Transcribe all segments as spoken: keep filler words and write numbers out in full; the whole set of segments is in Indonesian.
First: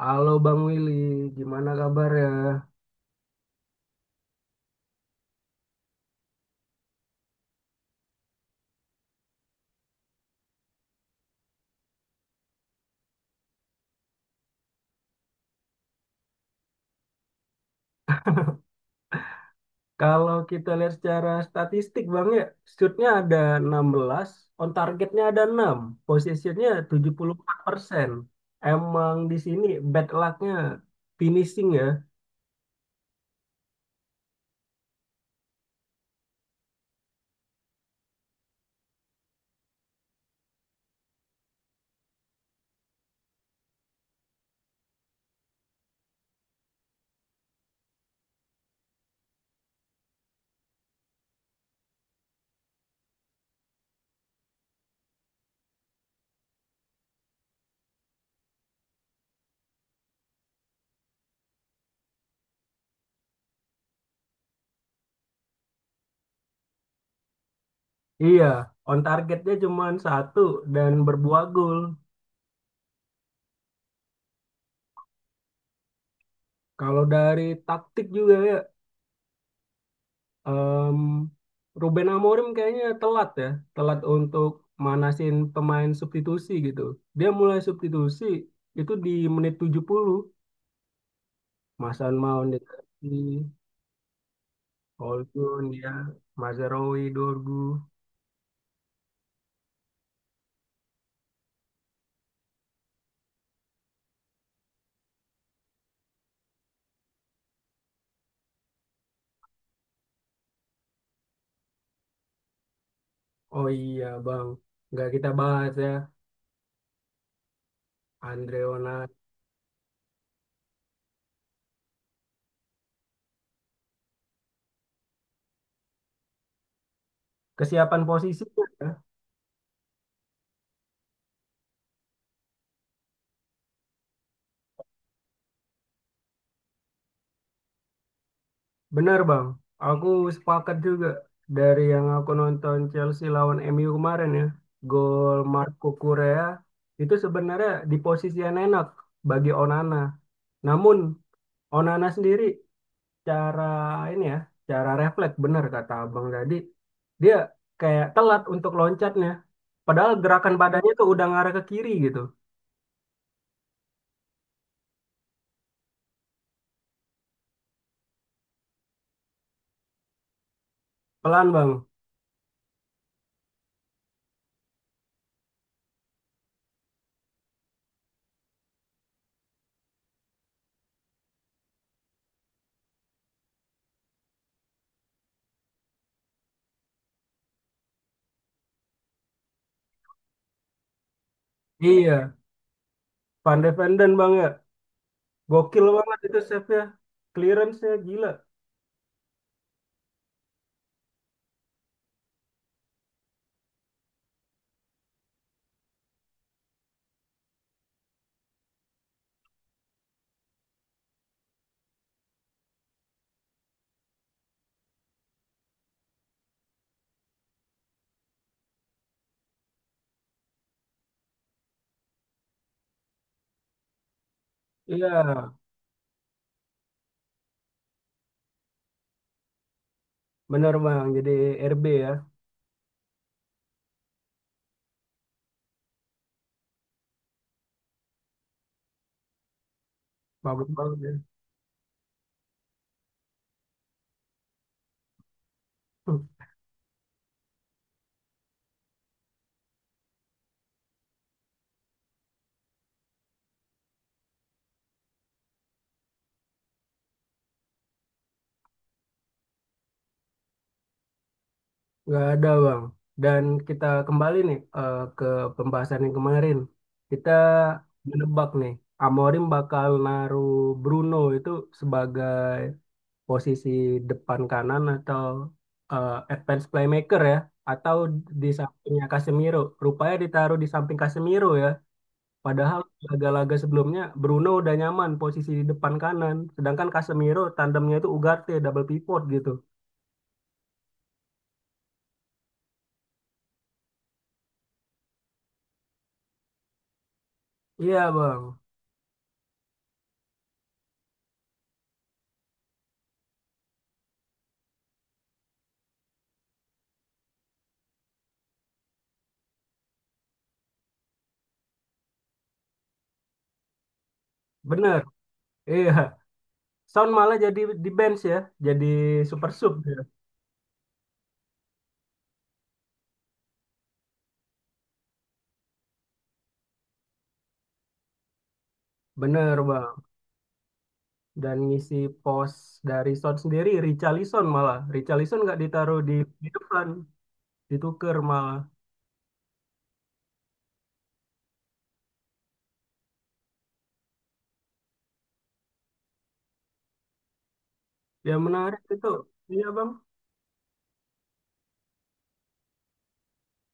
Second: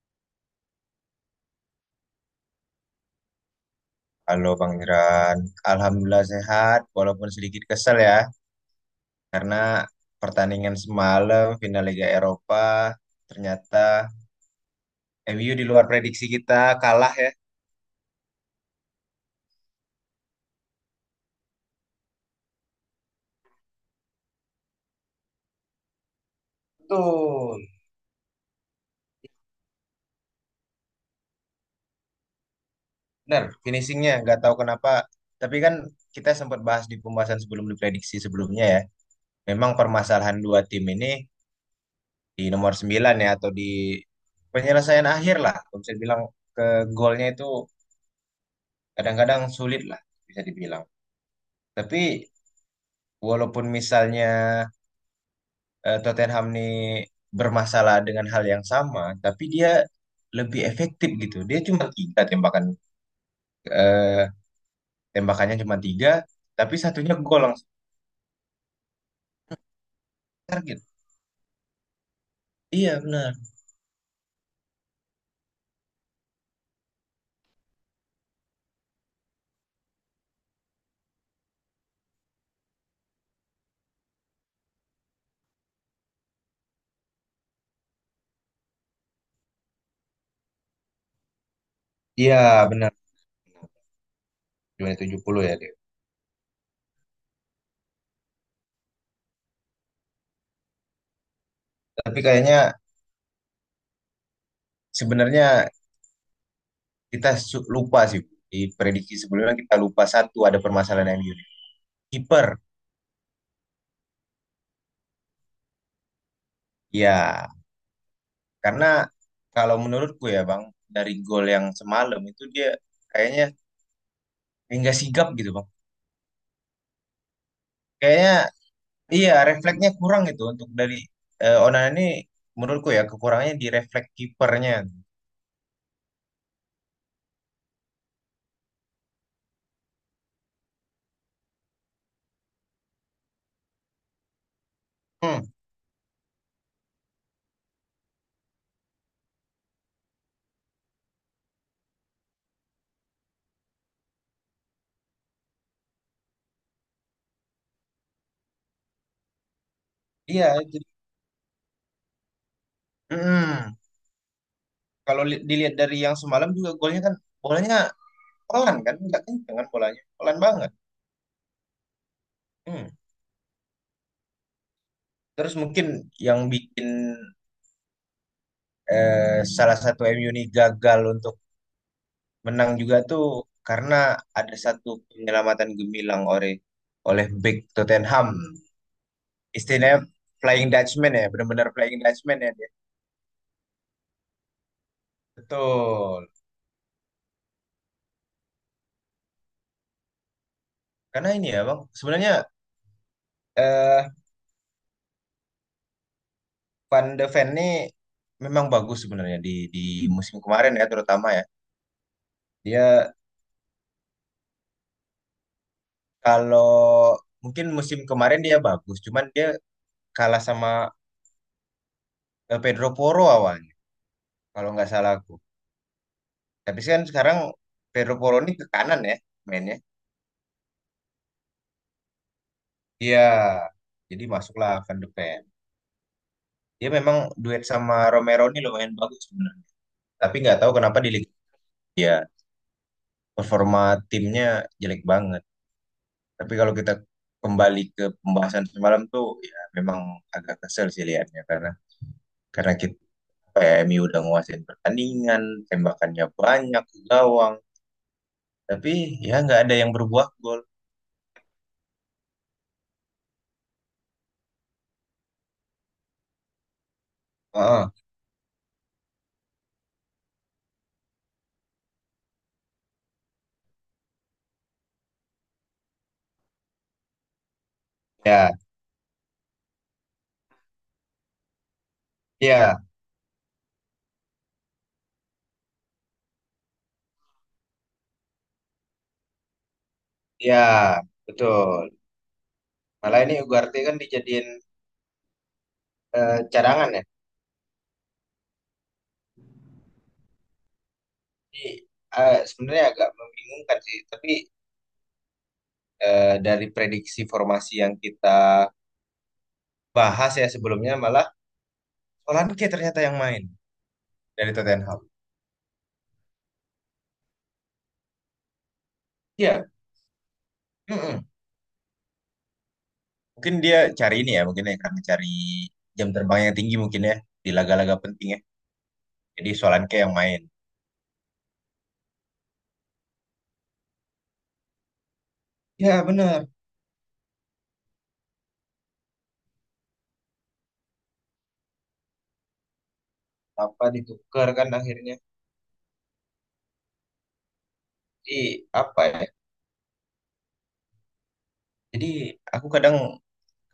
Halo Bang Willy, gimana kabarnya? Halo Bang Iran, Alhamdulillah sehat walaupun sedikit kesel ya karena pertandingan semalam final Liga Eropa ternyata M U di luar prediksi kita kalah ya. Kalau kita lihat secara statistik Bang ya, shootnya ada enam belas, on targetnya ada enam, possessionnya Tuh, tujuh puluh empat persen. Emang di sini bad lucknya finishing ya. bener finishingnya nggak tahu kenapa. Tapi kan kita sempat bahas di pembahasan sebelum diprediksi sebelumnya ya. Memang permasalahan dua tim ini di nomor sembilan ya atau di penyelesaian akhir lah. Kalau bisa bilang ke golnya itu kadang-kadang sulit lah bisa dibilang. Tapi walaupun misalnya eh, Tottenham nih bermasalah dengan hal yang sama, tapi dia lebih efektif gitu. Dia cuma tiga tembakan, eh, tembakannya cuma tiga, tapi satunya gol langsung Iya, on targetnya cuma satu target. dan berbuah gol. Iya benar. Kalau dari taktik juga ya, Em, Ruben Amorim kayaknya telat ya, telat untuk manasin pemain substitusi gitu. Dia mulai substitusi itu di menit tujuh puluh. Masan Iya Maun benar. dikasih, Cuma tujuh puluh ya Holtun dia. ya, Mazraoui, Dorgu. Tapi kayaknya sebenarnya kita su- lupa sih di prediksi sebelumnya kita lupa satu ada permasalahan M U. Kiper, Oh iya bang, nggak kita bahas ya, ya Andre karena Onana. kalau menurutku ya Bang dari gol yang semalam itu dia kayaknya hingga sigap gitu bang. Kesiapan Kayaknya posisinya ya. iya refleksnya kurang itu untuk dari eh, Onana ini menurutku ya kekurangannya di refleks kipernya. Bener Bang, aku sepakat juga dari yang aku nonton Chelsea lawan M U kemarin ya, gol Hmm, Marco Correa itu sebenarnya di posisi yang enak bagi Onana. Namun Onana sendiri cara ini ya, cara refleks bener kata Abang tadi, dia kayak telat untuk loncatnya. Padahal iya gerakan itu. badannya tuh udah ngarah ke kiri gitu. Mm-mm. Kalau li- dilihat dari yang semalam juga golnya kan bolanya pelan kan, nggak kenceng kan bolanya, pelan banget. Pelan Bang. Hmm. Terus mungkin yang bikin eh, salah satu M U ini gagal untuk menang juga tuh karena ada satu penyelamatan gemilang oleh oleh bek Tottenham. Istilahnya Flying Dutchman ya, benar-benar Flying Iya, Dutchman ya dia. Van de Ven Bang ya. Gokil banget Betul. itu save-nya. Clearance-nya gila. Karena ini ya Bang, sebenarnya eh Van de Ven ini memang bagus sebenarnya di di musim kemarin ya terutama ya. Dia kalau mungkin musim kemarin dia bagus, cuman dia kalah sama eh, Pedro Porro awalnya kalau nggak Iya. salah aku. Tapi kan sekarang Pedro Porro ini ke kanan ya mainnya. Bener Bang, jadi R B ya, Iya. Jadi masuklah Van de Ven. Dia memang duet sama Romero ini lumayan bagus sebenarnya. Tapi nggak bagus tahu kenapa banget di ya. Liga ya performa timnya jelek banget. Hmm. Tapi kalau kita kembali ke pembahasan semalam tuh, ya memang agak kesel sih liatnya karena karena kita M U udah nguasain pertandingan, tembakannya banyak ke gawang, tapi ya nggak ada yang berbuah gol. Nggak ada Bang. Dan kita kembali nih eh, ke pembahasan yang kemarin. Kita Heeh. menebak nih, Amorim bakal naruh Bruno itu sebagai posisi depan kanan atau eh, advance playmaker ya, atau di Ya, sampingnya Casemiro. Rupanya ditaruh di samping Casemiro ya. ya, Padahal laga-laga sebelumnya Bruno udah nyaman posisi di depan kanan, sedangkan Casemiro tandemnya itu Ugarte double pivot gitu. ya, betul. Malah ini Ugarte kan dijadiin eh, cadangan ya. Iya, Bang. Jadi eh, sebenarnya agak membingungkan sih. Tapi eh, dari prediksi formasi yang kita bahas ya sebelumnya, malah Solanke ternyata yang main dari Tottenham. Bener. Iya. Son malah jadi di bench ya, jadi super Iya, sub dia. mm-mm. Mungkin dia cari ini ya, mungkin ya karena cari jam terbang yang tinggi mungkin ya di laga-laga penting ya. Jadi Bener, Solanke Bang. yang main. Dan ngisi pos dari Son sendiri Richarlison malah. Richarlison nggak ditaruh Ya di, di benar. depan, ditukar malah. Apa ditukar kan akhirnya? Di Yang menarik apa itu, ya? iya, Bang. Jadi aku kadang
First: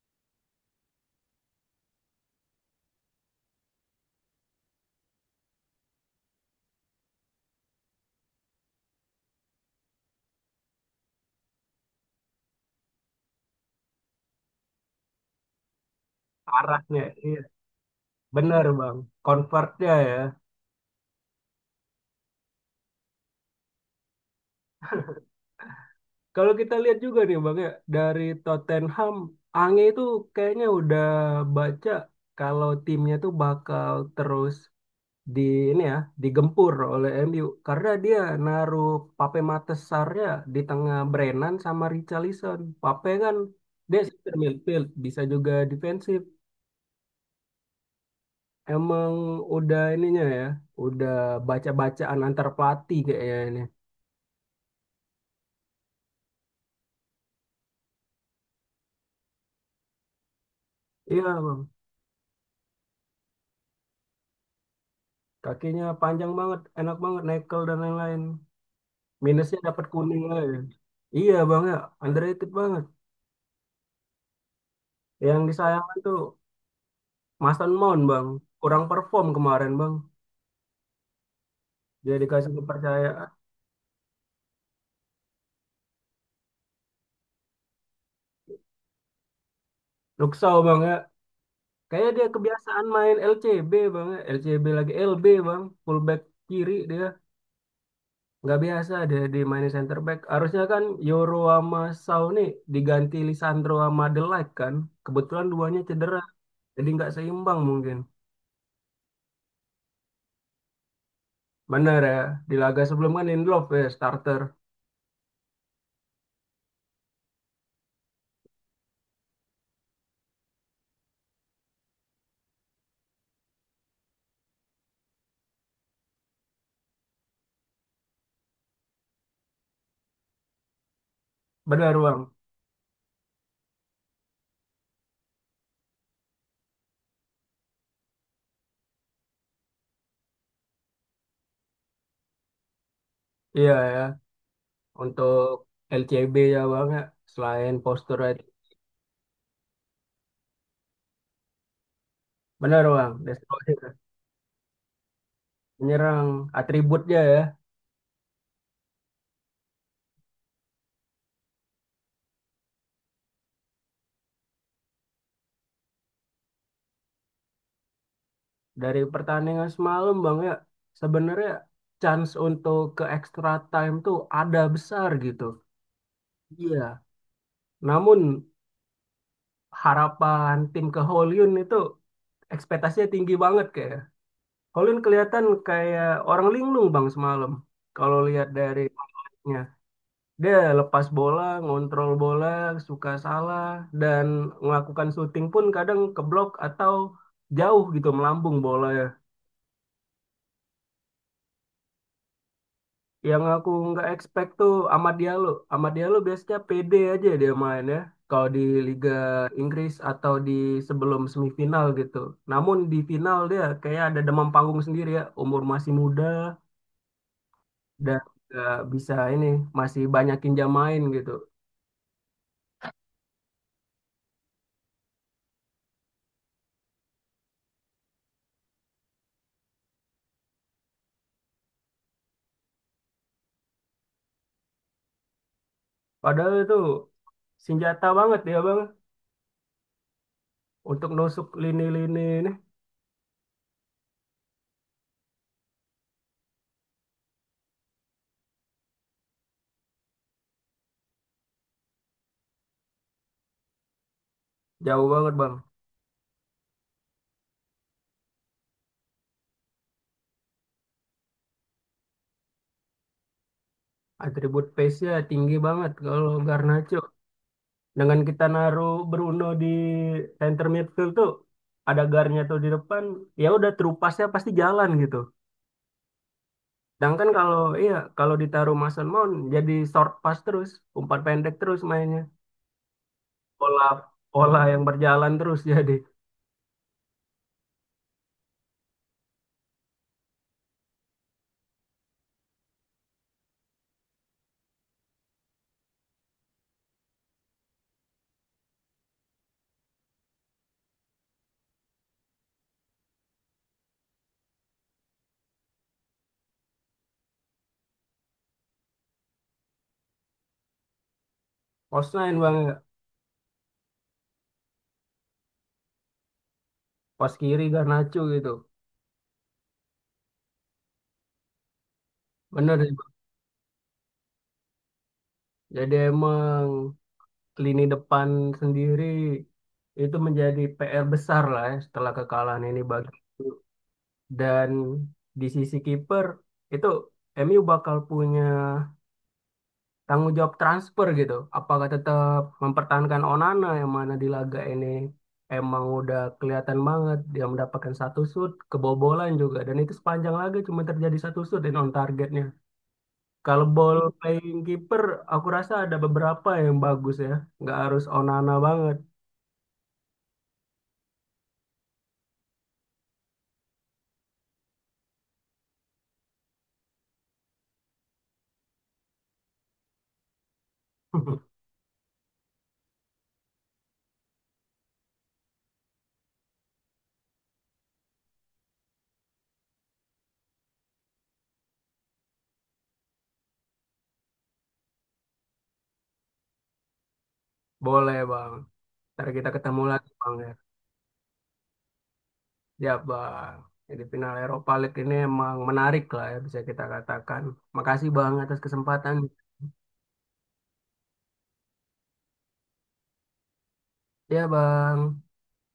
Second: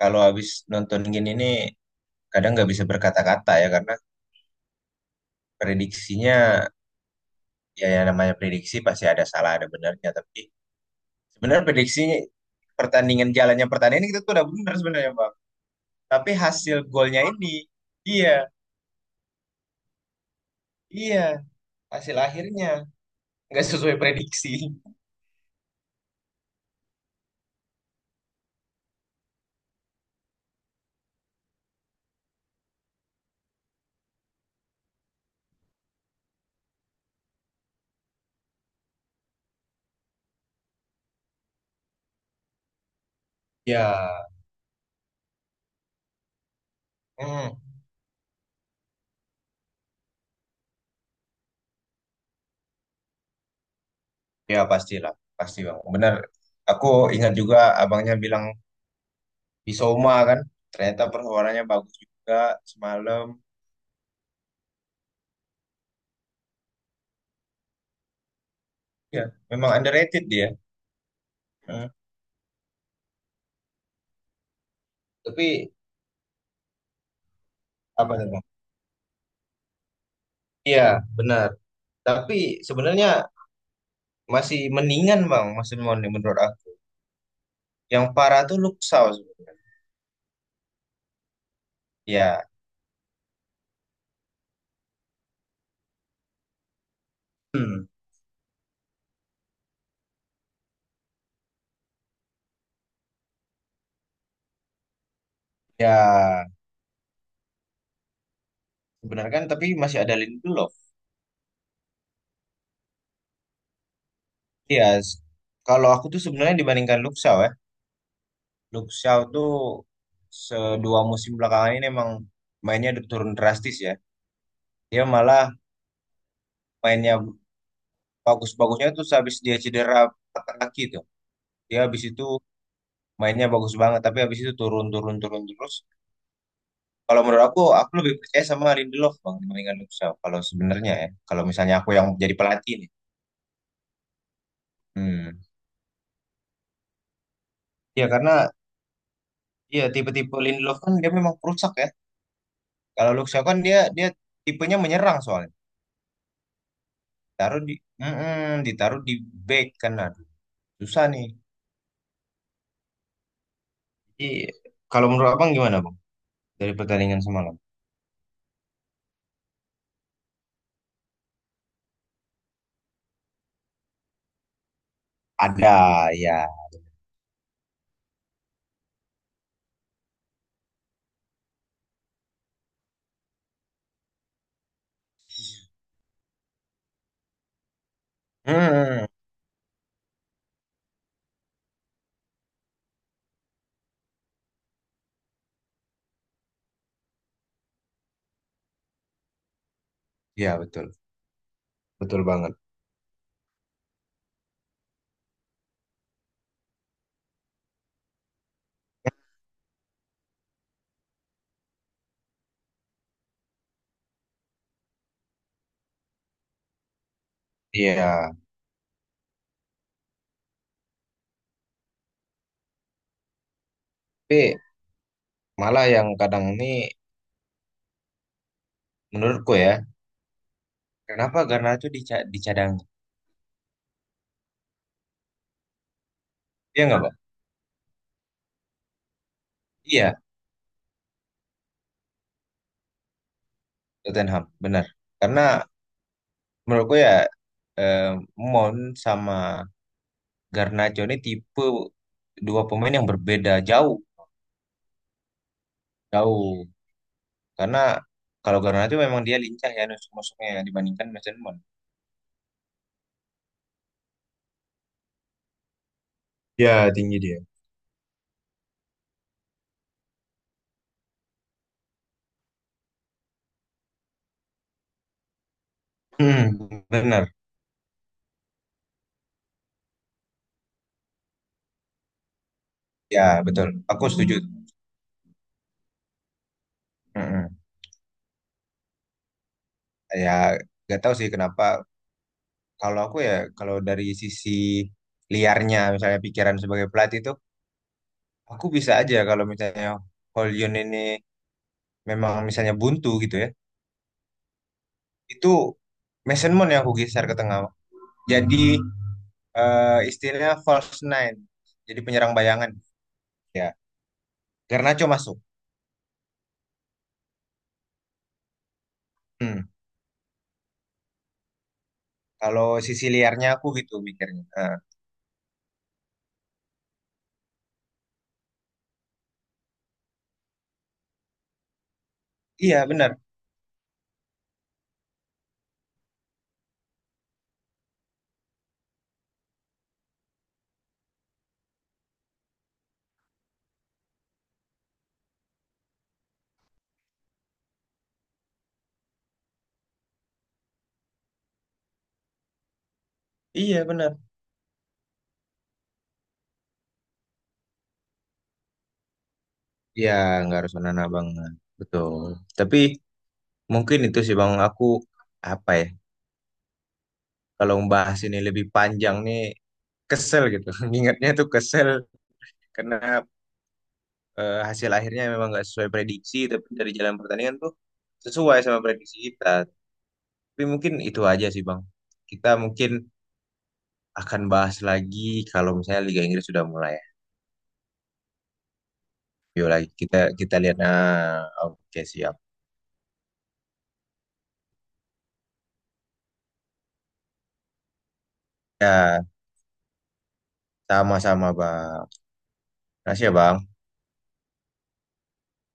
kalau habis nonton gini nih kadang nggak bisa berkata-kata ya karena prediksinya ya yang namanya prediksi pasti ada salah ada benarnya tapi sebenarnya prediksinya pertandingan jalannya pertandingan kita tuh udah benar sebenarnya Pak. Tapi hasil Arahnya, golnya iya. ini, iya, Bener, Bang. Convertnya ya. iya, hasil akhirnya nggak sesuai prediksi. Kalau kita lihat juga nih Bang ya, dari Tottenham, Ange itu kayaknya udah baca kalau timnya tuh bakal terus di ini ya, digempur oleh M U karena dia naruh Pape Sarnya di tengah Brennan sama Richarlison. Pape kan dia Ya, center midfield, bisa juga defensif. hmm, Emang udah ininya ya, udah baca-bacaan antar pelatih kayaknya ini. ya pastilah, pasti bang. Benar. Aku ingat juga abangnya bilang Bisoma kan, ternyata Iya, performanya Bang. bagus juga semalam. Kakinya panjang banget, enak banget, nekel dan lain-lain. Ya, Minusnya memang dapat kuning underrated dia. aja. Iya bang ya, Hmm. underrated banget. Yang Tapi disayangkan tuh Mason Mount apa tuh bang, bang? kurang perform kemarin bang. Iya, benar. Dia Tapi dikasih sebenarnya kepercayaan. masih mendingan bang, masih mendingan menurut aku. Yang parah tuh Luxau sebenarnya. Luksau bang ya, kayaknya dia Ya. kebiasaan main L C B bang ya, L C B lagi L B bang, fullback kiri dia. Hmm. Nggak biasa dia dimainin center back. Harusnya kan Yoro sama Sau nih diganti Lisandro sama De Ligt kan. Kebetulan duanya cedera, Ya. jadi nggak seimbang mungkin. Benar kan, tapi masih ada Lindelof. Benar ya, di laga sebelum kan Lindelof ya starter. Iya, s- kalau aku tuh sebenarnya dibandingkan Luxau ya, Luxau tuh sedua musim belakangan ini emang mainnya udah turun drastis ya. Dia malah mainnya bagus-bagusnya tuh habis dia cedera patah kaki tuh. Dia Benar habis itu bang. mainnya bagus banget, tapi habis itu turun-turun turun terus. Kalau menurut aku, aku lebih percaya sama Lindelof bang dibandingkan Luxau. Kalau sebenarnya ya, kalau misalnya aku yang jadi pelatih nih. Iya ya, Hmm. untuk L C B ya bang ya, selain Ya postur karena itu. ya tipe-tipe Lindelof kan dia memang perusak ya. Benar bang, Kalau Luxau kan dia destroyer. dia tipenya menyerang soalnya. Menyerang atributnya ya. Taruh di, mm-mm, ditaruh di back kan aduh susah nih. Jadi kalau menurut abang gimana bang dari pertandingan semalam? Dari pertandingan semalam bang ya, sebenarnya chance untuk ke extra time tuh ada besar gitu. Ada ya. Iya, namun harapan tim ke Holyun itu ekspektasinya tinggi banget kayak. Holyun kelihatan kayak orang linglung bang semalam. Kalau lihat dari Mm, dia lepas bola, ngontrol bola, suka salah, dan melakukan syuting pun kadang keblok atau jauh gitu melambung bolanya. ya, betul, betul banget. Yang aku nggak expect tuh Amad Diallo. Amad Diallo biasanya pede aja dia main ya. Kalau di Liga Inggris atau di sebelum semifinal gitu. Namun di final dia kayak ada demam panggung sendiri ya. Umur masih muda dan Iya. nggak bisa ini masih banyakin jam main gitu. Tapi malah yang kadang ini menurutku ya kenapa Garnacho dica- dicadang. Padahal itu Iya nggak bang. senjata banget ya bang. Iya, Untuk nusuk lini-lini ini Tottenham benar. Karena menurutku ya eh, Mount sama Garnacho ini tipe dua pemain yang berbeda jauh. jauh banget bang. Jauh. Karena kalau Garnacho memang dia lincah ya nusuk-nusuknya ya, dibandingkan Mason. Atribut pace-nya tinggi banget kalau Ya, Garnacho. tinggi dia. Dengan kita naruh Bruno di center midfield tuh ada garnya tuh di depan, ya udah true pass-nya pasti jalan gitu. Hmm, Sedangkan benar. kalau iya kalau ditaruh Mason Mount jadi short pass terus, umpan pendek terus mainnya. Ya, betul. Pola Aku setuju. pola yang berjalan terus jadi Mm-mm. Ya, gak tahu sih kenapa. Kalau aku ya, kalau dari sisi liarnya, misalnya pikiran sebagai pelatih itu, aku bisa aja kalau misalnya hollyun ini memang misalnya buntu gitu ya. Itu Mason Mount yang aku geser ke tengah. Jadi eh, istilahnya false nine. Jadi pos penyerang sembilan bayangan. bang, Ya, Garnacho masuk. pos kiri Garnacho gitu. Hmm. Kalau Bener sih, sisi Bang. liarnya aku gitu mikirnya. Ah, Jadi emang lini depan sendiri itu menjadi P R besar lah ya setelah kekalahan ini iya bagi benar, dan di sisi kiper itu M U bakal punya tanggung jawab transfer gitu. Apakah tetap mempertahankan Onana yang mana di laga ini emang udah kelihatan banget dia mendapatkan satu shoot, kebobolan juga dan itu sepanjang laga cuma terjadi satu shoot dan on targetnya. Kalau iya ball benar. playing kiper aku rasa ada beberapa yang bagus ya, nggak harus Onana banget. Iya nggak harus menanam banget, betul. Tapi mungkin itu sih bang aku apa ya? Kalau membahas ini lebih panjang nih kesel gitu. Ingatnya tuh kesel karena eh, hasil akhirnya memang nggak sesuai prediksi, tapi dari jalan pertandingan tuh sesuai sama prediksi kita. Tapi mungkin itu aja sih bang. Kita mungkin akan bahas lagi kalau misalnya Liga Inggris sudah mulai. Boleh bang, ntar kita Yuk ketemu lagi lagi kita bang ya. kita lihat. Nah, oke siap. Ya bang, jadi final Eropa League ini emang menarik lah ya bisa kita katakan. Makasih bang atas kesempatan. Ya, sama-sama Bang. Makasih ya Bang. Ya bang.